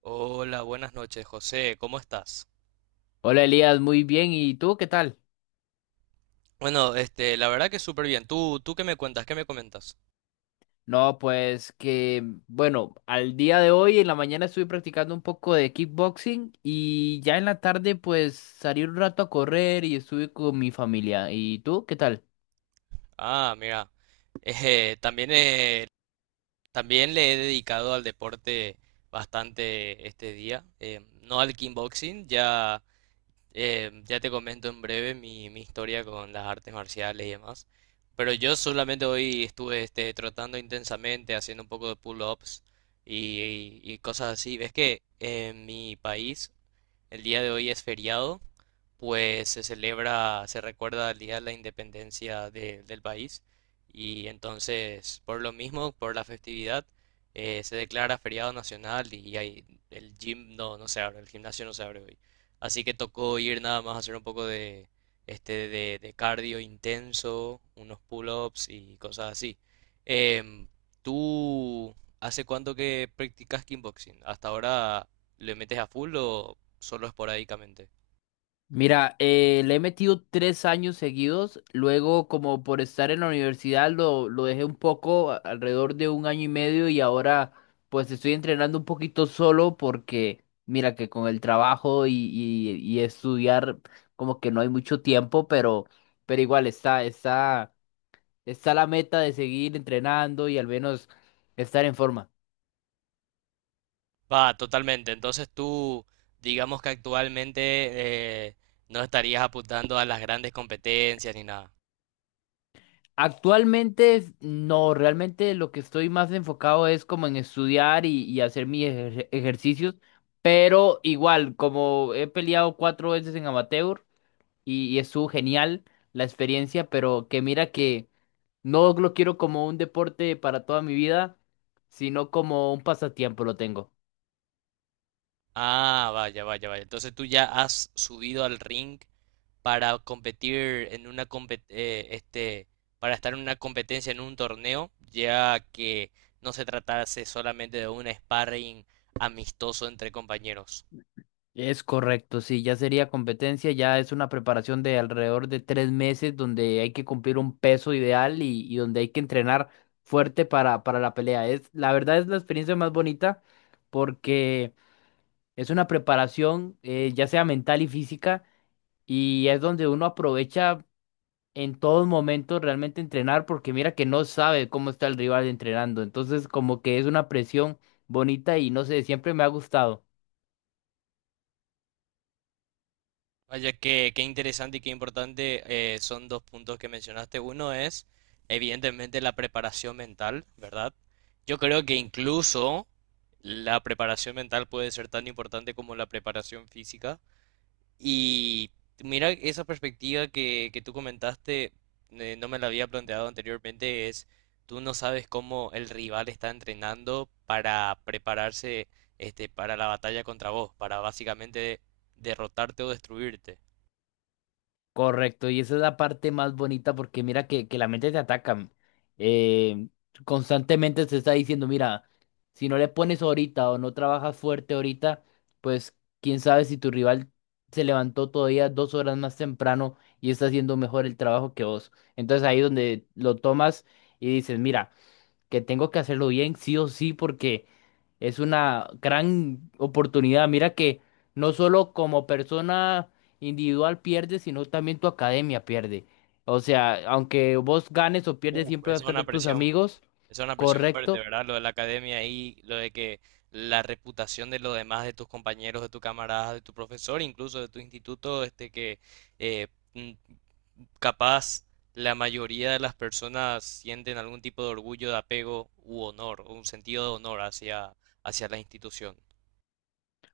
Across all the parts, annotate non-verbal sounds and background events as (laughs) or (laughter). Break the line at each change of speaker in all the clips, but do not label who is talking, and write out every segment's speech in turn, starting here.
Hola, buenas noches, José. ¿Cómo estás?
Hola Elías, muy bien. ¿Y tú qué tal?
Bueno, la verdad que súper bien. ¿Tú ¿qué me cuentas? ¿Qué me comentas?
No, pues que, bueno, al día de hoy en la mañana estuve practicando un poco de kickboxing y ya en la tarde pues salí un rato a correr y estuve con mi familia. ¿Y tú qué tal?
Ah, mira. (laughs) También, también le he dedicado al deporte bastante este día. No al kickboxing, ya. Ya te comento en breve mi historia con las artes marciales y demás. Pero yo solamente hoy estuve trotando intensamente, haciendo un poco de pull-ups y cosas así. Ves que en mi país el día de hoy es feriado, pues se celebra, se recuerda el día de la independencia del país. Y entonces, por lo mismo, por la festividad, se declara feriado nacional el gym no, no se abre, el gimnasio no se abre hoy. Así que tocó ir nada más a hacer un poco de cardio intenso, unos pull-ups y cosas así. Em, ¿Tú hace cuánto que practicas kickboxing? ¿Hasta ahora le metes a full o solo esporádicamente?
Mira, le he metido 3 años seguidos, luego como por estar en la universidad lo dejé un poco, alrededor de 1 año y medio y ahora pues estoy entrenando un poquito solo porque mira que con el trabajo y estudiar como que no hay mucho tiempo, pero igual está la meta de seguir entrenando y al menos estar en forma.
Va, totalmente. Entonces tú, digamos que actualmente eh, no estarías apuntando a las grandes competencias ni nada.
Actualmente no, realmente lo que estoy más enfocado es como en estudiar y hacer mis ejercicios, pero igual, como he peleado cuatro veces en amateur y estuvo genial la experiencia, pero que mira que no lo quiero como un deporte para toda mi vida, sino como un pasatiempo lo tengo.
Ah, vaya, vaya, vaya. Entonces tú ya has subido al ring para competir en una para estar en una competencia en un torneo, ya que no se tratase solamente de un sparring amistoso entre compañeros.
Es correcto, sí, ya sería competencia, ya es una preparación de alrededor de 3 meses donde hay que cumplir un peso ideal y donde hay que entrenar fuerte para la pelea. Es, la verdad es la experiencia más bonita porque es una preparación ya sea mental y física y es donde uno aprovecha en todos momentos realmente entrenar porque mira que no sabe cómo está el rival entrenando, entonces como que es una presión bonita y no sé, siempre me ha gustado.
Vaya que qué interesante y qué importante, son dos puntos que mencionaste. Uno es, evidentemente, la preparación mental, ¿verdad? Yo creo que incluso la preparación mental puede ser tan importante como la preparación física. Y mira, esa perspectiva que tú comentaste, no me la había planteado anteriormente, es tú no sabes cómo el rival está entrenando para prepararse, para la batalla contra vos, para básicamente derrotarte o destruirte.
Correcto, y esa es la parte más bonita porque mira que la mente te ataca. eh, Constantemente te está diciendo, mira, si no le pones ahorita o no trabajas fuerte ahorita, pues quién sabe si tu rival se levantó todavía 2 horas más temprano y está haciendo mejor el trabajo que vos. Entonces ahí donde lo tomas y dices, mira que tengo que hacerlo bien, sí o sí, porque es una gran oportunidad. Mira que no solo como persona individual pierde, sino también tu academia pierde. O sea, aunque vos ganes o pierdes,
Uf,
siempre vas
esa es
a
una
estar tus
presión.
amigos,
Esa es una presión fuerte,
correcto.
¿verdad? Lo de la academia y lo de que la reputación de los demás, de tus compañeros, de tu camaradas, de tu profesor, incluso de tu instituto, este que eh, mm, capaz la mayoría de las personas sienten algún tipo de orgullo, de apego u honor, o un sentido de honor hacia, hacia la institución.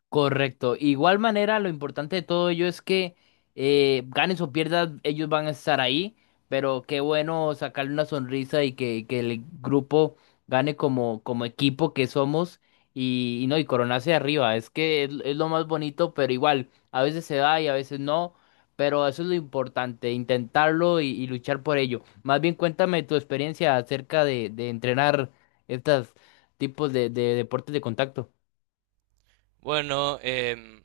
Correcto. Igual manera, lo importante de todo ello es que ganes o pierdas, ellos van a estar ahí, pero qué bueno sacarle una sonrisa y que el grupo gane como equipo que somos y no, y coronarse arriba. Es que es lo más bonito, pero igual, a veces se da y a veces no, pero eso es lo importante, intentarlo y luchar por ello. Más bien cuéntame tu experiencia acerca de entrenar estos tipos de deportes de contacto.
Bueno,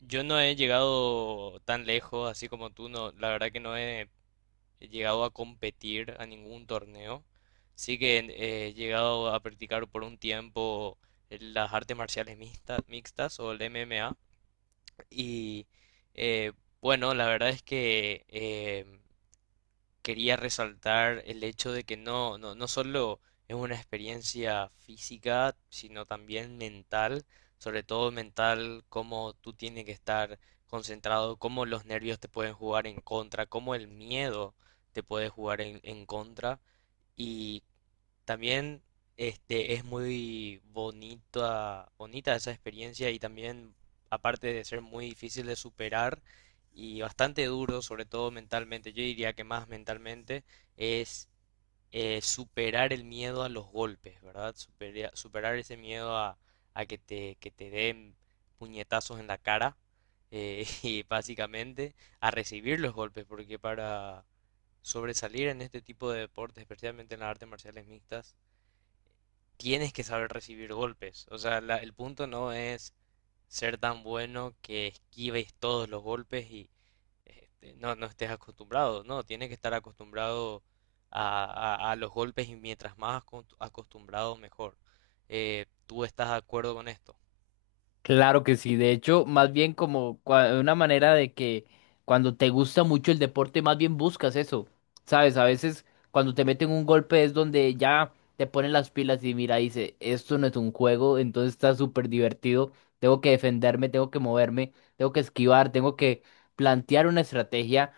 yo no he llegado tan lejos, así como tú, no, la verdad que no he he llegado a competir a ningún torneo. Sí que he llegado a practicar por un tiempo las artes marciales mixtas o el MMA. Y eh, bueno, la verdad es que quería resaltar el hecho de que no solo es una experiencia física, sino también mental, sobre todo mental, cómo tú tienes que estar concentrado, cómo los nervios te pueden jugar en contra, cómo el miedo te puede jugar en contra y también es muy bonita esa experiencia y también, aparte de ser muy difícil de superar y bastante duro, sobre todo mentalmente, yo diría que más mentalmente, es superar el miedo a los golpes, ¿verdad? Superar ese miedo a que que te den puñetazos en la cara, (laughs) y básicamente a recibir los golpes, porque para sobresalir en este tipo de deportes, especialmente en las artes marciales mixtas, tienes que saber recibir golpes. O sea, el punto no es ser tan bueno que esquives todos los golpes y no estés acostumbrado. No, tienes que estar acostumbrado a, a los golpes y mientras más acostumbrado, mejor. ¿Tú estás de acuerdo con esto?
Claro que sí, de hecho, más bien como una manera de que cuando te gusta mucho el deporte, más bien buscas eso, ¿sabes? A veces cuando te meten un golpe es donde ya te ponen las pilas y mira, dice, esto no es un juego, entonces está súper divertido, tengo que defenderme, tengo que moverme, tengo que esquivar, tengo que plantear una estrategia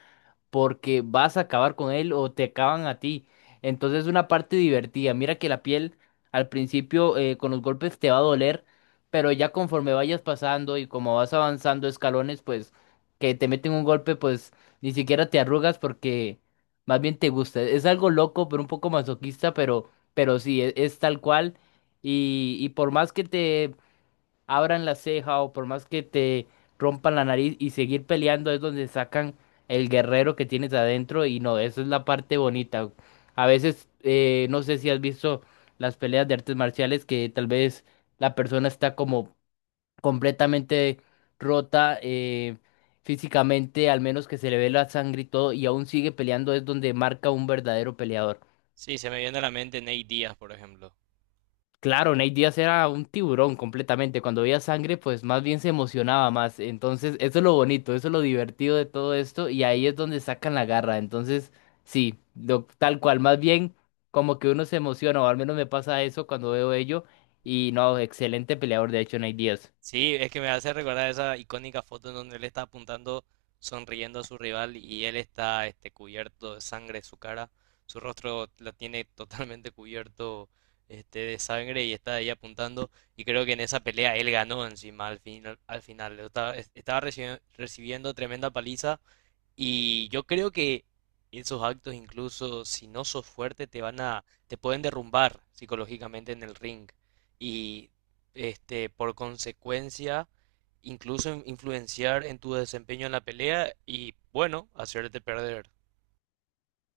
porque vas a acabar con él o te acaban a ti. Entonces es una parte divertida. Mira que la piel al principio con los golpes te va a doler, pero ya conforme vayas pasando y como vas avanzando escalones, pues que te meten un golpe, pues ni siquiera te arrugas porque más bien te gusta. Es algo loco, pero un poco masoquista, pero sí, es, tal cual. Y por más que te abran la ceja o por más que te rompan la nariz y seguir peleando es donde sacan el guerrero que tienes adentro y no, eso es la parte bonita. A veces, no sé si has visto las peleas de artes marciales que tal vez la persona está como completamente rota, físicamente, al menos que se le ve la sangre y todo, y aún sigue peleando, es donde marca un verdadero peleador.
Sí, se me viene a la mente Nate Díaz, por ejemplo.
Claro, Nate Diaz era un tiburón completamente. Cuando veía sangre, pues más bien se emocionaba más. Entonces, eso es lo bonito, eso es lo divertido de todo esto. Y ahí es donde sacan la garra. Entonces, sí, tal cual. Más bien, como que uno se emociona, o al menos me pasa eso cuando veo ello. Y no, excelente peleador, de hecho, Nate Diaz.
Sí, es que me hace recordar esa icónica foto en donde él está apuntando, sonriendo a su rival y él está cubierto de sangre, su cara, su rostro la tiene (laughs) totalmente cubierto, de sangre y está ahí apuntando. Y creo que en esa pelea él ganó encima al final, al final. Estaba recibiendo tremenda paliza y yo creo que esos actos, incluso si no sos fuerte, te van te pueden derrumbar psicológicamente en el ring. Y por consecuencia, incluso influenciar en tu desempeño en la pelea y, bueno, hacerte perder.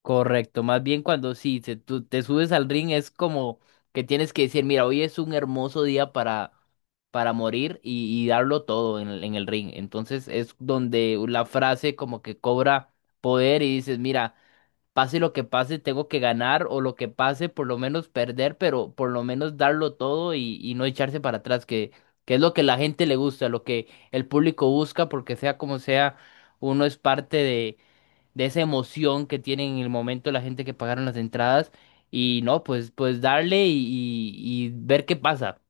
Correcto, más bien cuando sí, tú te subes al ring es como que tienes que decir, mira, hoy es un hermoso día para morir y darlo todo en el ring. Entonces es donde la frase como que cobra poder y dices, mira, pase lo que pase, tengo que ganar o lo que pase, por lo menos perder, pero por lo menos darlo todo y no echarse para atrás, que es lo que la gente le gusta, lo que el público busca, porque sea como sea, uno es parte de esa emoción que tienen en el momento la gente que pagaron las entradas y no, pues, darle y ver qué pasa.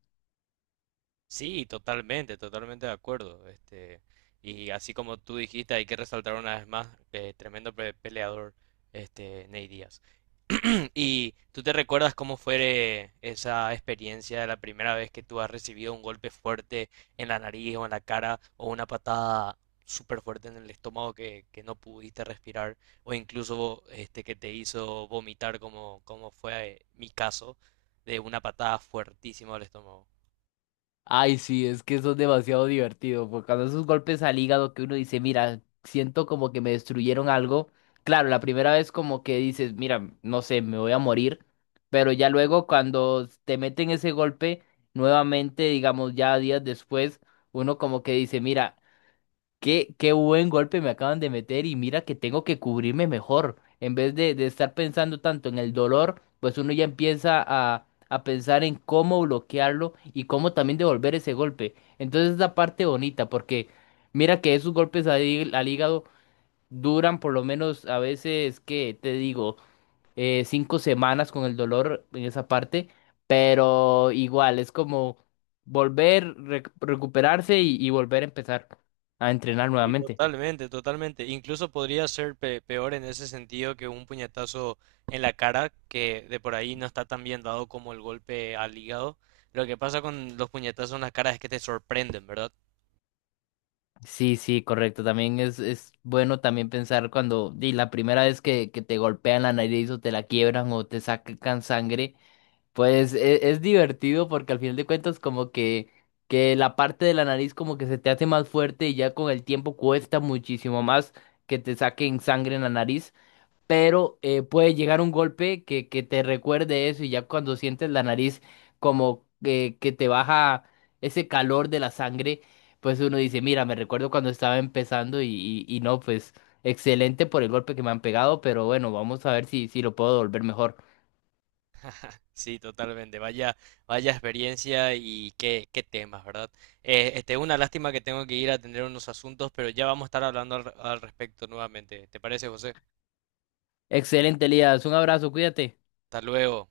Sí, totalmente, totalmente de acuerdo. Este, y así como tú dijiste, hay que resaltar una vez más, tremendo peleador, este, Ney Díaz. (clears throat) ¿Y tú te recuerdas cómo fue esa experiencia de la primera vez que tú has recibido un golpe fuerte en la nariz o en la cara o una patada súper fuerte en el estómago que no pudiste respirar o incluso que te hizo vomitar como, como fue mi caso de una patada fuertísima al estómago?
Ay, sí, es que eso es demasiado divertido, porque cuando esos golpes al hígado que uno dice, mira, siento como que me destruyeron algo. Claro, la primera vez como que dices, mira, no sé, me voy a morir, pero ya luego cuando te meten ese golpe, nuevamente, digamos, ya días después, uno como que dice, mira, qué buen golpe me acaban de meter y mira que tengo que cubrirme mejor. En vez de estar pensando tanto en el dolor, pues uno ya empieza a pensar en cómo bloquearlo y cómo también devolver ese golpe. Entonces es la parte bonita porque mira que esos golpes al hígado duran por lo menos a veces, ¿que te digo? 5 semanas con el dolor en esa parte, pero igual es como volver, recuperarse y volver a empezar a entrenar
Sí,
nuevamente.
totalmente, totalmente. Incluso podría ser peor en ese sentido que un puñetazo en la cara, que de por ahí no está tan bien dado como el golpe al hígado. Lo que pasa con los puñetazos en la cara es que te sorprenden, ¿verdad?
Sí, sí, correcto. También es bueno también pensar cuando la primera vez que te golpean la nariz o te la quiebran o te sacan sangre, pues es divertido porque al final de cuentas como que la parte de la nariz como que se te hace más fuerte y ya con el tiempo cuesta muchísimo más que te saquen sangre en la nariz. Pero puede llegar un golpe que te recuerde eso y ya cuando sientes la nariz como que te baja ese calor de la sangre, pues uno dice, mira, me recuerdo cuando estaba empezando y no, pues excelente por el golpe que me han pegado, pero bueno, vamos a ver si lo puedo volver mejor.
Sí, totalmente. Vaya, vaya experiencia y qué, qué temas, ¿verdad? Una lástima que tengo que ir a atender unos asuntos, pero ya vamos a estar hablando al respecto nuevamente. ¿Te parece, José?
Excelente, Elías, un abrazo, cuídate.
Hasta luego.